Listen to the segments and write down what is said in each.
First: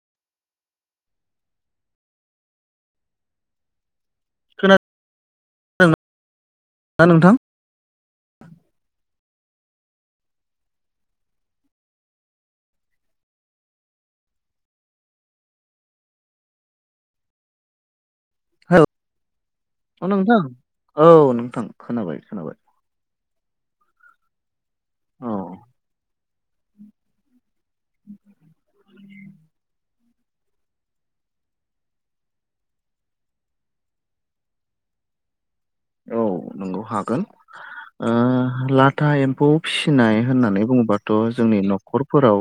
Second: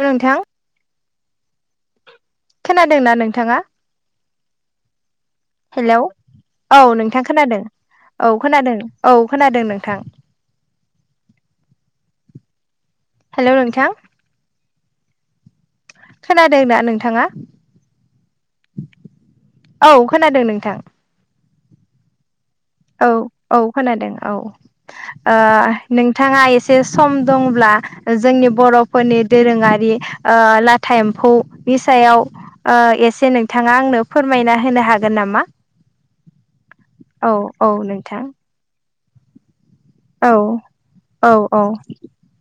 हेल' नोंथां खोनादोंना नोंथांङा? खोना [unintelligible] हेलौ औ नोंथां खोनादों औ खोनादों औ। खोनादों नोंथां! हेल' नोंथा! खोनादोंना नोंथांङा? [unintelligible] औ नोंथां औ नोंथां खोनाबाय-खोनाबाय। औ-औ खोनादों औ! औ आ नोंथांङा एसे सम दंब्ला जोंनि बर'फोरनि दोरोंङारि ओ लाथा एम्फौ नि सायाव ओ एसे नोंथांङा आंनो फोरमायना होनो हागोन नामा? औ नंगौ हागोन औ औ ओ नोंथां लाथा एम्फौ फिसिनाय औ होननानै बुङोबाथ' औ जोंनि औ न'खरफोराव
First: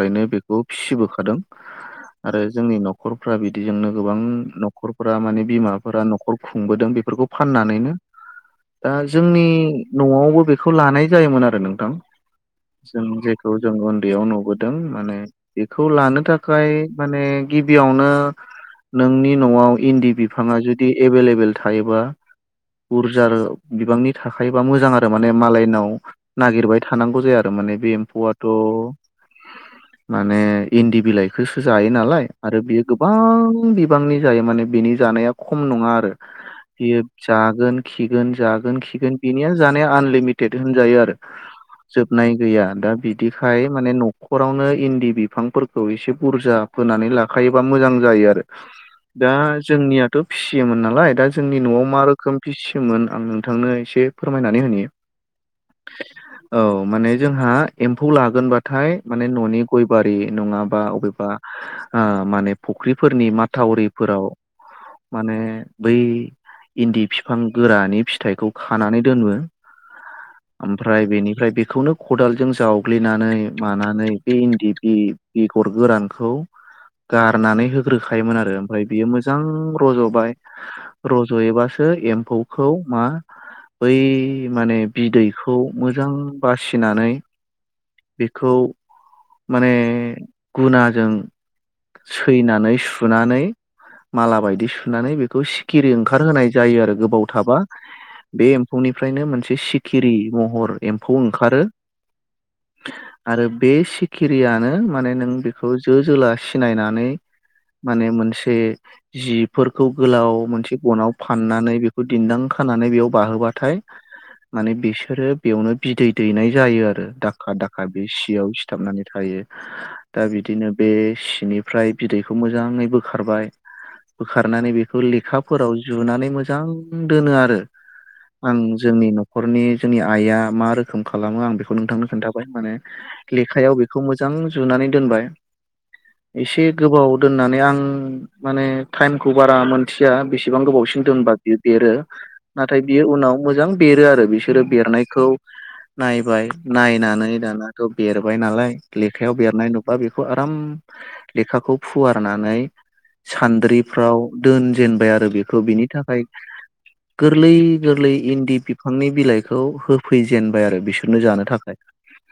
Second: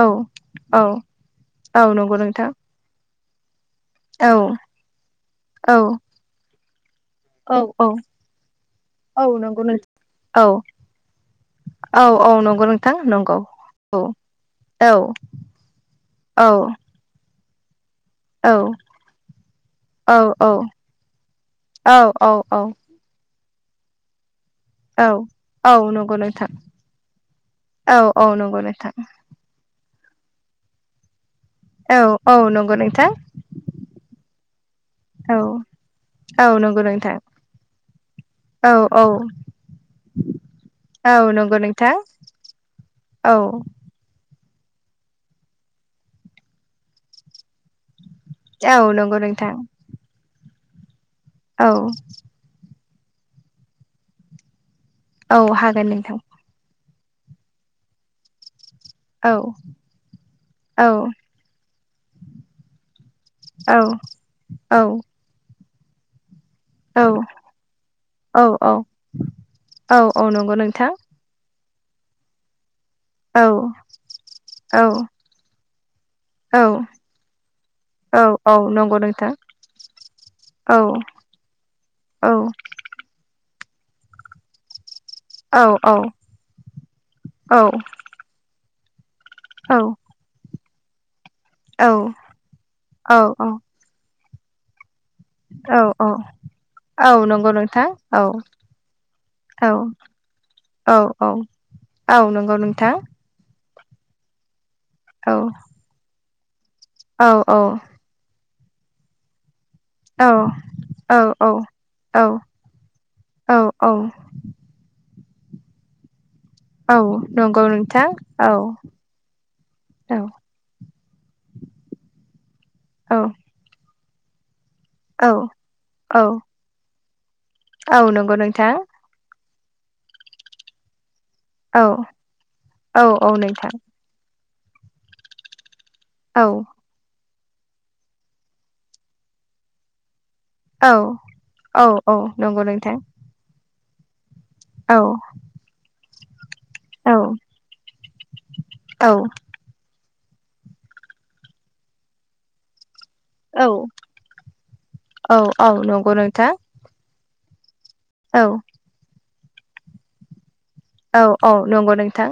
औ बेखौ औ फिसिबोखादों, औ नंगौ आरो नोंथां जोंनि न'खर न'खरफ्रा बिदिजोंनो गोबां औ न'खरफोरा माने बिमाफोरा न'खर खुंबोदों बेफोरखौ औ-औ! फाननानैनो दा जोंनि न'आवबो औ बेखौ लानाय जायोमोन आरो नोंथां औ औ नंगौ नोंथां जों नंगौ [unintelligible] [unintelligible] जों औ उन्दैयाव नुबोदों औ माने बेखौ लानो औ थाखाय माने गिबियावनो औ नोंनि न'आव इन्दि औ औ बिफांङा जुदि एभेलेबेल थायोबा औ औ औ बुरजार बिबांनि थाखाय थायोबा मोजां औ आरो माने मालायनाव औ नंगौ नोंथां नागिरबाय थानांगौ जाया आरो माने बे औ औ एम्फौआथ' नंगौ नोंथां [inaudible] माने इन्दि बिलाइ बेखौसो जायो औ नालाय औ आरो नंगौ बियो नोंथां गोबां बिबांनि जायो माने बिनि जानाया औ खम नंङा आरो। औ नंगौ बियो नोंथां, जागोन खिगोन औ जागोन औ खिगोन बिनिया जानाया आनलिमिटेड होनजायो आरो। औ नंगौ नोंथां जोबनाय गैया दा औ बिदिखाय माने नखर न'खरावनो इन्दि बिफांफोरखौ एसे बुरजा फोनानै लाखायोबा मोजां! [unintelligible] आरो औ नंगौ दा नोंथां जोंनियाथ फिसियोमोन नालाय दा जोंनि औ न'आव मा रोखोम फिसि मोन आं नोंथांनो एसे फोरमायनानै होनि। औ हागोन नोंथां! औ माने जोंहा एम्फौ लागोनबा थाय माने औ न'नि गय बारि नंङाबा औ अबेबा आ माने फख्रि फोरनि औ माथावरिफोराव औ माने बै इन्दि औ बिफां गोरानि औ फिथाइखौ खानानै दोनो औ औ नंगौ नोंथां ओमफ्राय बेनिफ्राय बे बेखौनो खदालजों जावग्लिनानै औ मानानै बे इन्दि औ बि बेगर गोरान खौ औ गारनानै औ होग्रोखायोमोन आरो औ ओमफ्राय नंगौ बियो नोंथां मोजां रज'बाय औ रज'योबा औ एम्फौखौ मा बै माने बिदैखौ औ मोजां बासिनानै औ बेखौ माने औ गुनाजों औ सैनानै सुनानै औ माला बायदि सुनानै बेखौ सिखिरि औ औ ओंखारहोनाय यो आरो औ गोबाव नंगौ थाबा नोंथां औ बे एम्फौनिफ्रायनो मोनसे औ सिखिरि महर एम्फौ औ औ ओंखारो औ नंगौ नोंथां आरो बे सिखिरियानो माने नों औ बेखौ जो- जोला सिनायनानै औ औ माने मोनसे जिब- [unintelligible] गोलाव औ मोनसे गनाव औ [unintelligible] बेखौ औ दिन्दां खानानै बेयाव औ बाहोबाथाय, माने बिसोरो बेयावनो बिदै दैनाय जायो औ आरो। दाखा- नंगौ दाखा बे नोंथां सियाव औ सिथाबनानै थायो। दा औ बिदिनो बे सिनिफ्राय बिदैखौ मोजाङै औ बोखारबाय। [inaudible] बोखारनानै बेखौ औ लेखाफोराव औ जुनानै मोजां दोनो आरो। [unintelligible] औ नंगौ आं नोंथां जोंनि न'खरनि जोंनि आइआ मा रोखोम खालामो आं औ बेखौ नोंथांनो खोन्थाबाय। माने औ औ नोंथां लेखायाव बेखौ मोजां जुनानै दोनबाय। औ एसे गोबाव दोननानै। आं माने टाइमखौ बारा मोनथिया बेसे बेसेबां औ गोबावसिन दोनबा बियो औ बेरो। औ नंगौ नाथाय नोंथां बियो उनाव मोजां बेरो आरो बिस- [unintelligible] औ बेरनायखौ नायबाय। नायनानै दानाथ' बेरबाय नालाय, औ लेखायाव बेरनाय नुबा बेखौ आराम लेखाखौ फुवारनानै औ सान्द्रिफ्राव दोनजेनबाय आरो बेखौ औ बिनि नंगौ थाखाय नोंथां। गोरलै -गोरलै औ इन्दि बिफांनि बिलाइखौ होफैजेनबाय आरो। बिसोरनो औ जानो औ थाखाय। नंगौ नोंथां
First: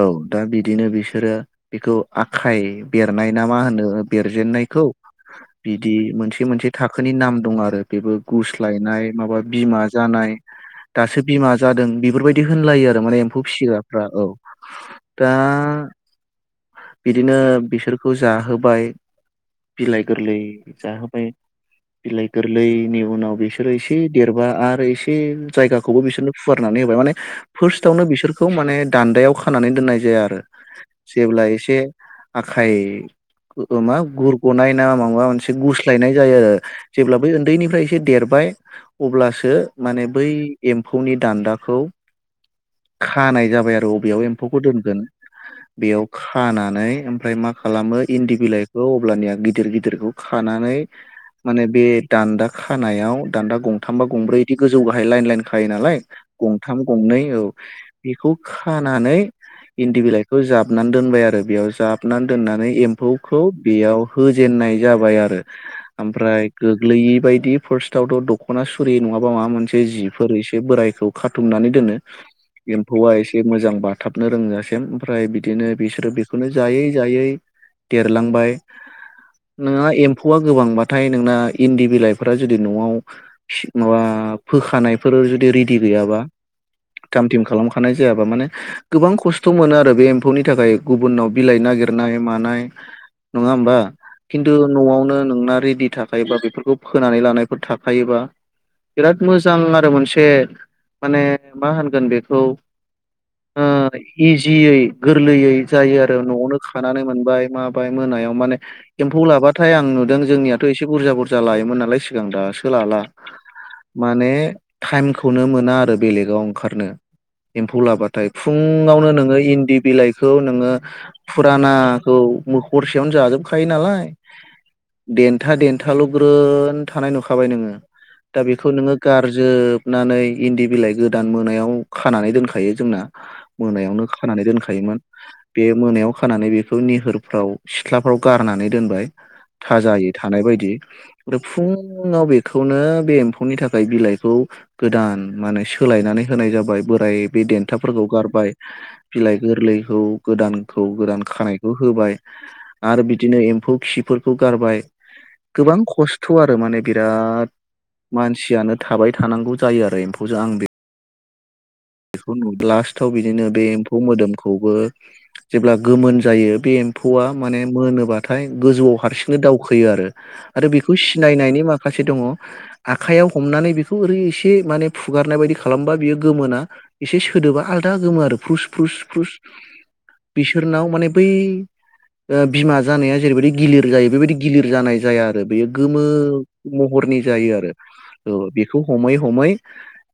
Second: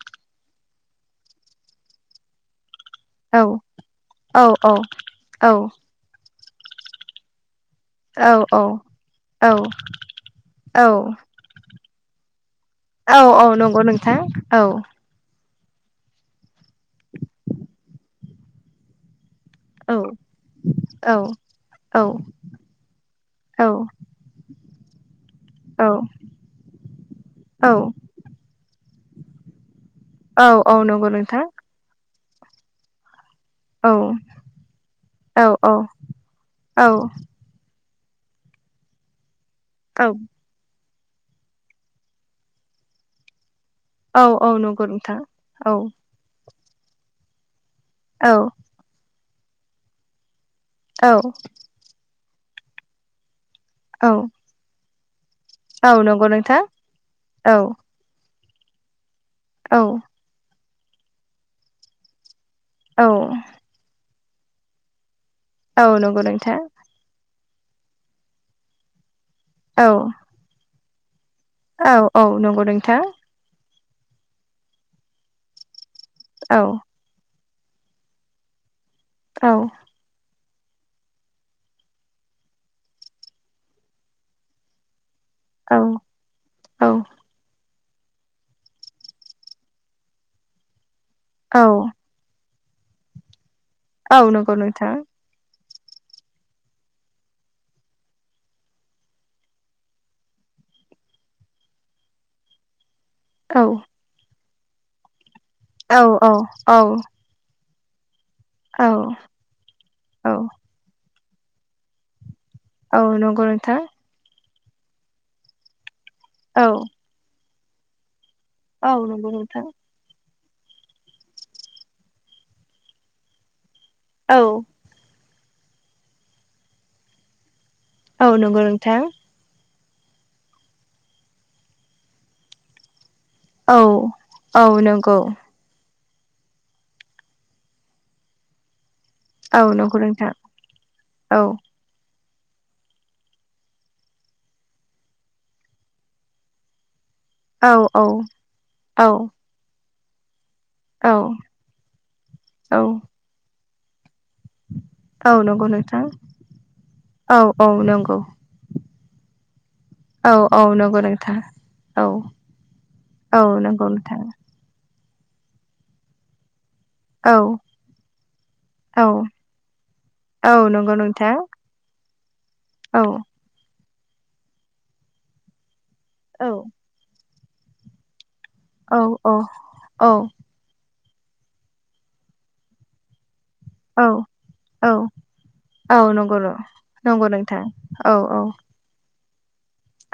औ दा बिदिनो बिसोरो बेखौ आखाय बेरनाय ना मा औ होनो। औ बेरजेननायखौ औ बिदि मोनसे मोनसे थाखोनि नाम दं आरो। बेबो औ गुस्लायनाय, माबा औ औ बिमा जानाय औ दासो बिमा जादों बेफोरबायदि बिदि होनलायो आरो। माने एम्फौ औ नंगौ फिसिग्राफ्रा नोंथां औ दा बिदिनो, बिसोरखौ जाहोबाय औ बिलाइ गोरलै औ जाहोबाय। औ बिलाइ गोरलैनि उनाव, बिसोरो एसे देरबा आरो एसे औ जायगाखौबो बिसोरनो फुवारनानै होबाय। माने औ फार्स्टआवनो बिसोरखौ माने दान्दायाव खानानै दोननाय जाया आरो औ औ नंगौ नोंथां जेब्ला एसे आखाइ औ मा गुरग'नाय ना माबा, मोनसे औ औ गुस्लायनाय जायो। औ जेब्ला बै उन्दैनिफ्राय एसे देरबाय। अब्लासो माने बै एम- [unintelligible] दान्दाखौ खानाय जाबाय आरो। औ, बेयाव एम्फौखौ नंगौ दोनगोन नोंथां औ बेयाव खाना नै ओमफ्राय मा खालामो, औ इन्दि बिलाइखौ अब्लानिया गिदिर -गिदिरखौ खानानै औ माने बे दान्दा खानायाव, दान्दा गंथाम बा औ गंब्रै इदि गोजौ बाहाय लाइन- लाइन खायो नालाय, औ नंगौ नोंथां गंथाम गंनै औ बेखौ खानानै इन्दि बिलाइखौ जाबनानै दोनबाय आरो। बेयाव जाबनानै दोननानै औ एम्फौखौ बेयाव होजेननाय जाबाय आरो। औ नंगौ ओमफ्राय नोंथां। गोग्लैयि बायदि फार्स्टआवथ' दख'ना सुरि नङाबा माबा मोनसे औ जिफोर एसे बोराय खाथुमनानै दोनो औ औ नंगौ नोंथां एम्फौआ एसे मोजां बाथाबनो रोंजासिम ओमफ्राय बिदिनो बिसोरो बेखौनो औ जायै -जायै देरलांबाय। औ नोंहा एम्फौआ गोबांबाथाय नोंना इन्दि बिलाइफोरा जुदि न'आव माबा फोखानाय [unintelligible] जुदि रेदि औ गैयाबा औ थाम- थिम खालाम [unintelligible] जायाबा माने गोबां खस्थ' मोनो आरो। बे एम्फौनि थाखाय। गुबुननाव बिलाइ औ नागिरनाय मानाय नंङा होमबा। औ खिन्थु नंगौ नोंथां न'आवनो नोंना रेडि थाखायोबा बेफोरखौ फोनानै लानायफोर थाखायोबा बिराद मोजां आरो, मोनसे माने मा होनगोन बेखौ ओ औ इजियै गोरलैयै औ जायो आरो, न'आवनो खानानै औ मोनबाय [unintelligible] मोनायाव माने औ एम्फौ लाबाथाय, आं नुदों औ जोंनियाथ' एसे बुरजा -बुरजा लायोमोन नालाय सिगां। दासो सोलाबला औ नंगौ नोंथां माने टाइमखौनो मोना आरो बेलेगाव औ ओंखारनो एम्फौ लाबा। नाथाय औ फुंङावनो नंगौ नोङो नोंथां इन्दि बिलाइ खौ नोंङो फुरानाखौ मखरसेयावनो जाजोबखायो नालाय। औ देथा देन्थाल' ग्रोन थानाय नुखाबाय नोंङो। औ दा नंगौ बेखौ नोंङो नोंथां गारजोब दोननानै इन्दि बिलाइ गोदान मोनायाव खानानै दोनखायो जोंना। औ मोनायावनो खानानै औ दोनखायोमोन नंगौ बे मोनायाव खानानै बेखौ निहोरफ्राव सिथ्लाफ्राव गारनानै दोनबाय। औ थाजायै नंगौ। नोंथां थानाय बायदि औ फ्राय फुंङाव बे खौनो बे एम्फौनि थाखाय बिलाइखौ गोदान माने सोलायनानै होनाय जाबाय बोराय बे औ देन्थाफोरखौ औ गारबाय औ बिलाइ गोरलैखौ गोदान थ औ गोदान खानायखौ होबाय, औ आरो बिदिनो एम्फौ खिफोरखौ ग औ नंगौ गोबां नोंथां खस्थ' आरो माने औ बिराद औ नंगौ मानसियानो थाबाय थानांगौ जायो आरो औ एम्फौजों आं औ बे [inaudible] बेखौ नु लास्टाव औ बिदिनो बे नंगौ एम्फौ नोंथां मोदोमखौबो जेब्ला गोमोन जायो बे ए्फौआ औ माने मोनोबाथाय गोजौआव औ हारसिंनो दावखोयो आरो औ आरो नंगौ बेखौ नोंथां सिनायनायनि माखासे दंङ औ आखाइयाव हमनानै बेखौ बेखौ ओरै एसे माने फुगारनाय बायदि खालामबा बियो औ गोमोना एसे सोदोबा आलदा गोमो आरो। फुस फुस औ फुस औ बिसोरनाव माने बै बिमा जानाया जेरैबायदि गिलिर औ जायो बेबायदि गिलिर औ जानाय जाया आरो बेयो औ गोमो नंगौ महरनि नंगौ जायो नोंथां आरो। औ बेखौ हमै हमै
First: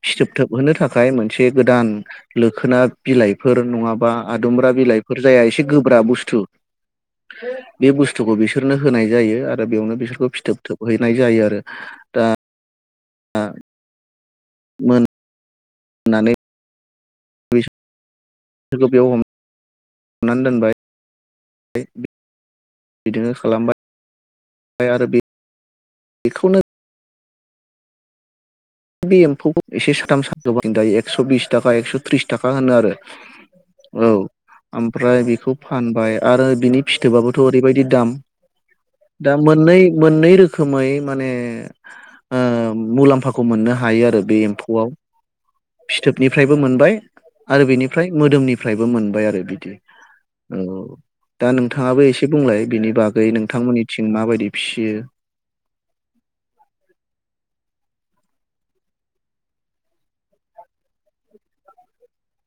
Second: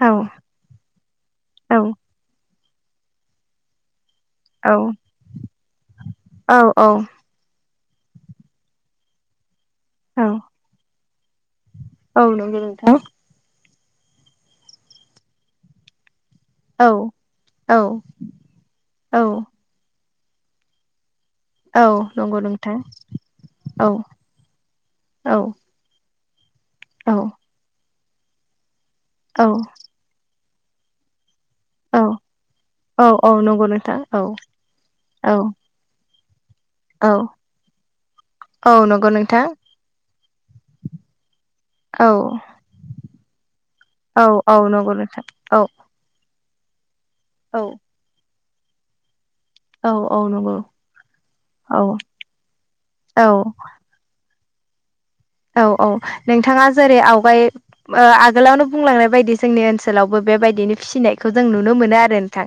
औ फिथोबथोबहोनो थाखाय मोनसे औ गोदान लोखोना बिलाइफोर नंङाब्ला। बा आदुमब्रा औ बिलाइफोर जाया एसे गोब्रााब बुस्थु। औ बे बुस्थुखौ बिसोरनो होनाय जायो आरो बेयावनो औ बिसोरखौ फिथोब थोबहैनाय जायो आरो दा औ औ नंगौ नोंथां मोन होननानै औ औ औ बेयाव हमनानै दोनबाय। औ नंगौ नोंथा औ। आरोबि बेखौनो औ बे औ एम्फौखौ एसे साथाम साथ दायो एकस' बिस ताका औ एकस'तिस थाखा होनो आरो औ औ नंगौ नोंथां औ आमफ्राय औ बेखौ फानबाय आरो बिनि औ फिथोबाबोथ' ओरैबायदि दाम। औ नंगौ दा नोंथां मोननै मोननै रोखोमै माने औ मुलाम्फाखौ। मोननो हायो आरो औ बे औ एम्फौ, नंगौ नोंथां औ फिथोबनि फ्रायबो मोनबाय औ आरो बिनिफ्राय मोदोमनिफ्रायबो मोनबाय आरो बिदि। औ औ नंगौ दा औ नोंथाङाबो एसे बुंलाय बिनि बागै औ नोंथांमोननिथिं माबायदि। फिसियो औ औ नोंथाङा जेरै आवगाय ओ आगोलावनो बुंलांनाय बायदि जोंनि ओनसोलावबो बेबायदिनो फिसिनायखौ जों नुनो मोनो आरो नोंथां।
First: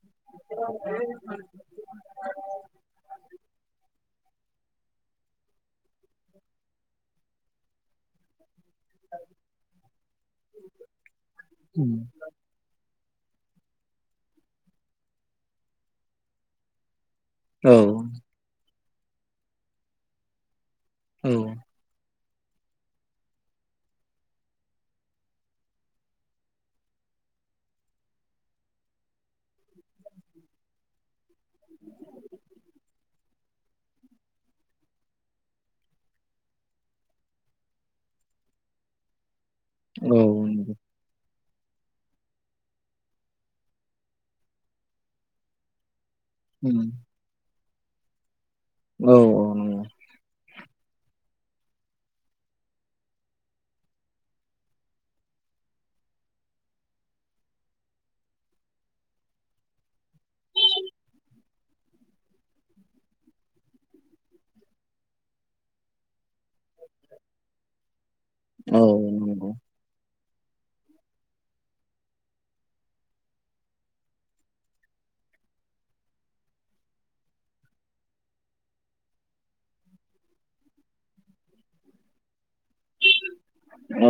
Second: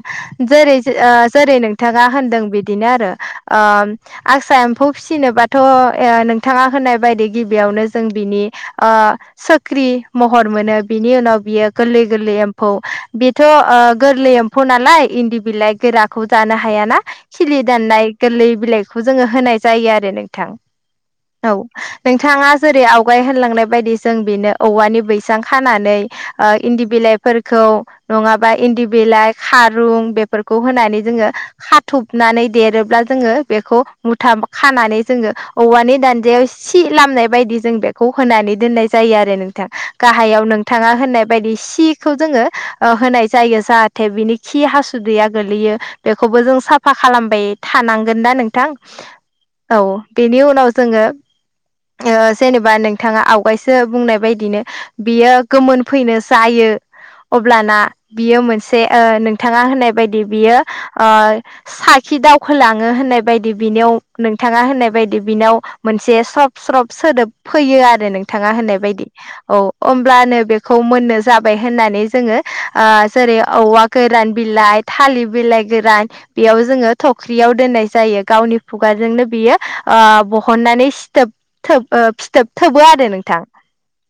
जेरै ओ जेरै नोंथाङा होनदों बिदिनो आरो। ओम आसा एम्फौ फिसिनोबाथ' नोंथाङा होनाय बायदि गिबि यावनो जों बिनि ओ सोख्रि महर मोनो बिनि उनाव बियो गोरलै गोरलै एम्फौ। बेथ' ओ गोरलै एम्फौ नालाय इन्दि बिलाइ गोराखौ जानो हायाना खिलि दाननाय औ गोरलै बिलाइखौ जोङो होनाय जायो आरो नोंथां औ औ नों थाङा जेरै आवगाय होनलांनाय बायदि जों बेनो औवानि बैसां खानानै इन्दि बिलाइ फोरखौ नङाबा इन्दि बिलाइ खारुं बेफोरखौ होनानै जोङो खाथब नानै देरोब्ला जोङो बेखौ मुथा खानानै जोङो औवानि दानदायाव सि लामनाय बायदि जों बेखौ होनानै दोननाय जायो आरो नोंथां। गाहायाव नंगौ नोंथाङा होननाय बायदि सिखौ जोङो होनाय जायो जाहाथे बिनि खि हासुदैया गोलैयो बेखौबो जों साफा खालामबाय थानांगोन ना नोंथां? औ औ नंगौ बेनि उनाव जोङो [inaudible] ओ जेनेबा नोंथाङा आवगायसो बुंनाय बायदिनो बियो गोमोन फैनो जायो अब्लाना बियो मोनसे ओ नोंथाङा होननाय बायदि बियो ओ सा खि दावखोलाङो होननाय बायदि बिनियाव नोंथाङा होननाय बायदि बिनाव मोनसे स्रब स्रब सोदोब फैयो आरो नोंथाङा होननाय औ बायदि नंगौ औ होमब्लानो बेखौ मोननो जाबाय होननानै जोङो ओ जेरै औवा गोरान बिलाइ थालिर बिलाइ गोरान बेयाव जोङो थख्रियाव दोननाय जायो गावनि खुगाजोंनो बियो ओ ब हननानै सिथोब थोब फिथोब थोबो आरो नोंथां। औ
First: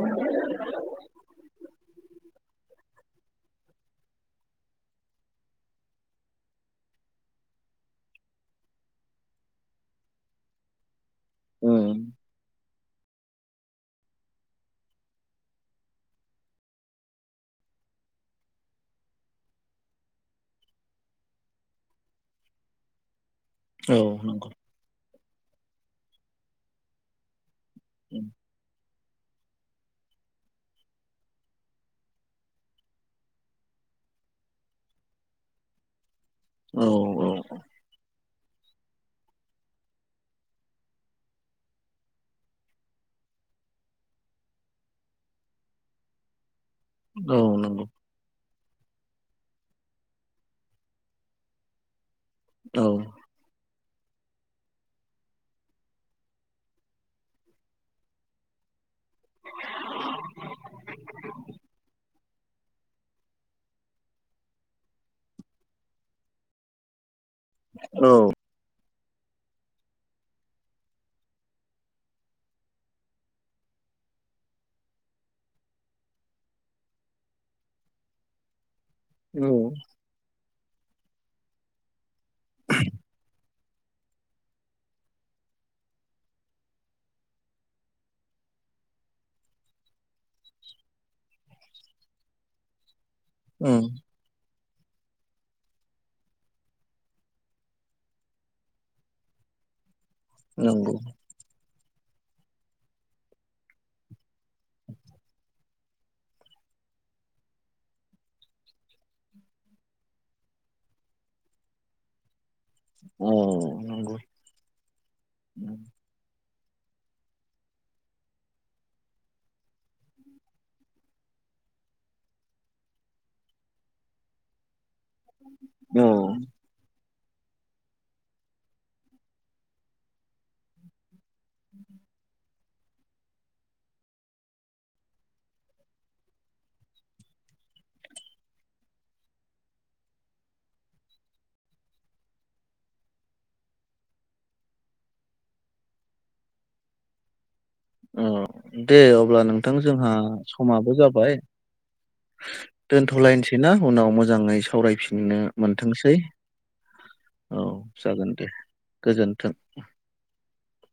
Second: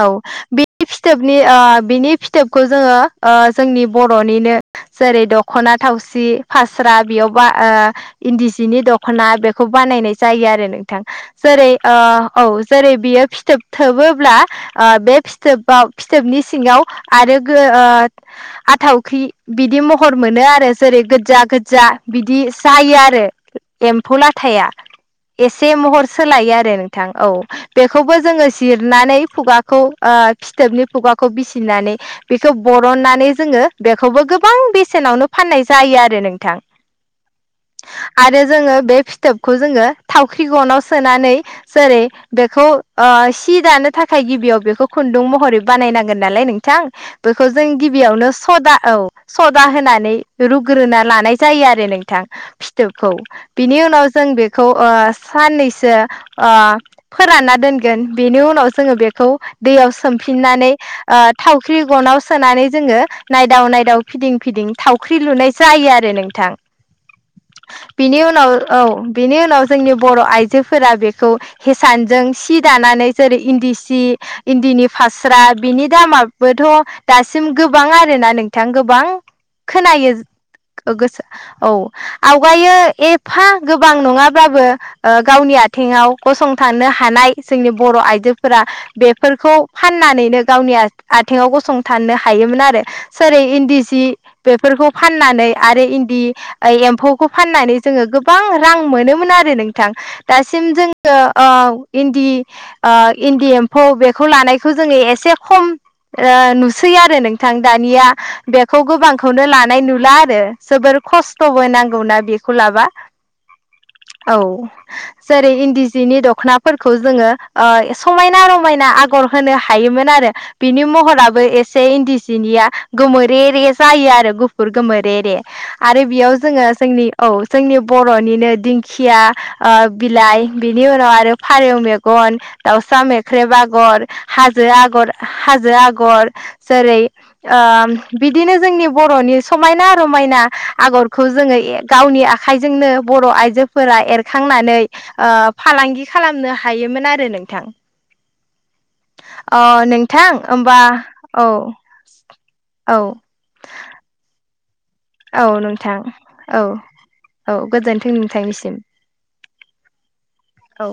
औ बे फिथोबनि आ बिनि फिथोबखौ जोङो ओ जोंनि बर'निनो जेरै- दख'ना थावसि, फास्रा, बेयाव बा आ इन्दि सिनि दख'ना बेखौ बानायनाय जायो आरो नोंथां जेरै आ औ जेरै बियो फिथोब थोबोब्ला आ बे फिथोबाव फिथोबनि सिङाव आरो आ आथावखि बिदि महर मोनो आरो जेरै गोजा- गोजा बिदि जायो आरो एम्फौ नंगौ औ लाथाया एसे महर सोलायो आरो नोंथां औ बेखौबो जोङो जिर नानै खुगाखौ ओ फिथोबनि खुगाखौ बिसिनानै बेखौ बरननानै जोङो बेखौबो गोबां बेसेनावनो फाननाय जायो आरो नों औ औ आरो जोङो बे फिथोबखौ जोङो थावख्रि गनाव सोननै जेरै बेखौ ओ सि दानो थाखाय गिबियाव बेखौ खुन्दुं महरै बानाय नांगोन नालाय नोंथां औ नंगौ औ बेखौ जों नंगौ गिबियावनो सदा औ सदा होनानै रुग्रोना लानाय जायो आरो नोंथां। औ फिथोबखौ बिनि उनाव जों बेखौ ओ साननैसो ओ फोरानना दोनगोन बेनि उनाव जोङो बेखौ दैयाव सोमफिननानै ओ थावख्रि गनाव सोनानै जोङो नायदाव-नायदाव फिदिं फिदिं थावख्रि लुनाय जा यो आरो नोंथां बिनि उनाव औ बिनि उनाव जोंनि बर' आइ आयजोफोरा बेखौ हेसानजों सि दानानै जेरै इन्दि सि, इन्दिनि फास्रा, बिनि दामाबोथ' दासिम गोबां आरोना नोंथां गोबां खोनायो औ गोसो औ आवगायो एफा गोबां नङाब्लाबो ओ गावनि आथिङाव गसंथानो हानाय जोंनि बर' आइजोफोरा बेफोरखौ फाननानै नो गावनि आथिङाव गसंथानो हायोमोन आरो। सरि इन्दि सि बेफोरखौ फाननानै आरो इन्दि एम्फौखौ फाननानै जोङो गोबां रां मोनोमोन आरो [inaudible] नोंथां दासिम जोङो अ इन्दि ओ इन्दि एम्फौ बेखौ लानायखौ जोङो एसे खम ओ नुसै आरो नोंथां दानिया बेखौ गोबांखौनो लानाय नुला आरो जोबोर खस्थ'बो नांगौना बे खौ लाबा नंगौ औ जेरै इन्दि जिनि द दखनाफोरखौ जोङो ओ समायना रमायना आगर होनो हायोमोन आरो बिनि महरा बो एसे इन्दि सिनिया गोमो रे रे जायो आरो गुफुर गोमो रे रे औ आरो बेयाव जोङो जोंनि औ जोंनि बर'निनो दिंखिया ओ बिलाइ बिनि उनाव आरो फारौ मेगन दाउसा मेख्रेब आगर हाजो आगर हाजो आगर ओम बिदिनो जोंनि बर'नि समायना रमायना आगरखौ जोङो ए गावनि आखाइ जोंनो बर' आइजोफोरा एरखांनानै ओ फालांगि खालामनो हायोमोन आरो नोंथां ओ दे अब्ला अ नोंथां जोंहा नोंथां होमबा समाबो जाबाय औ औ दोनथ'लायनोसैना उनाव मोजाङै स सावरायफिननो औ नोंथां मोनथोंसै औ औ गोजोन्थों जागोन दे नोंथांनिसिम गोजोन्थों औ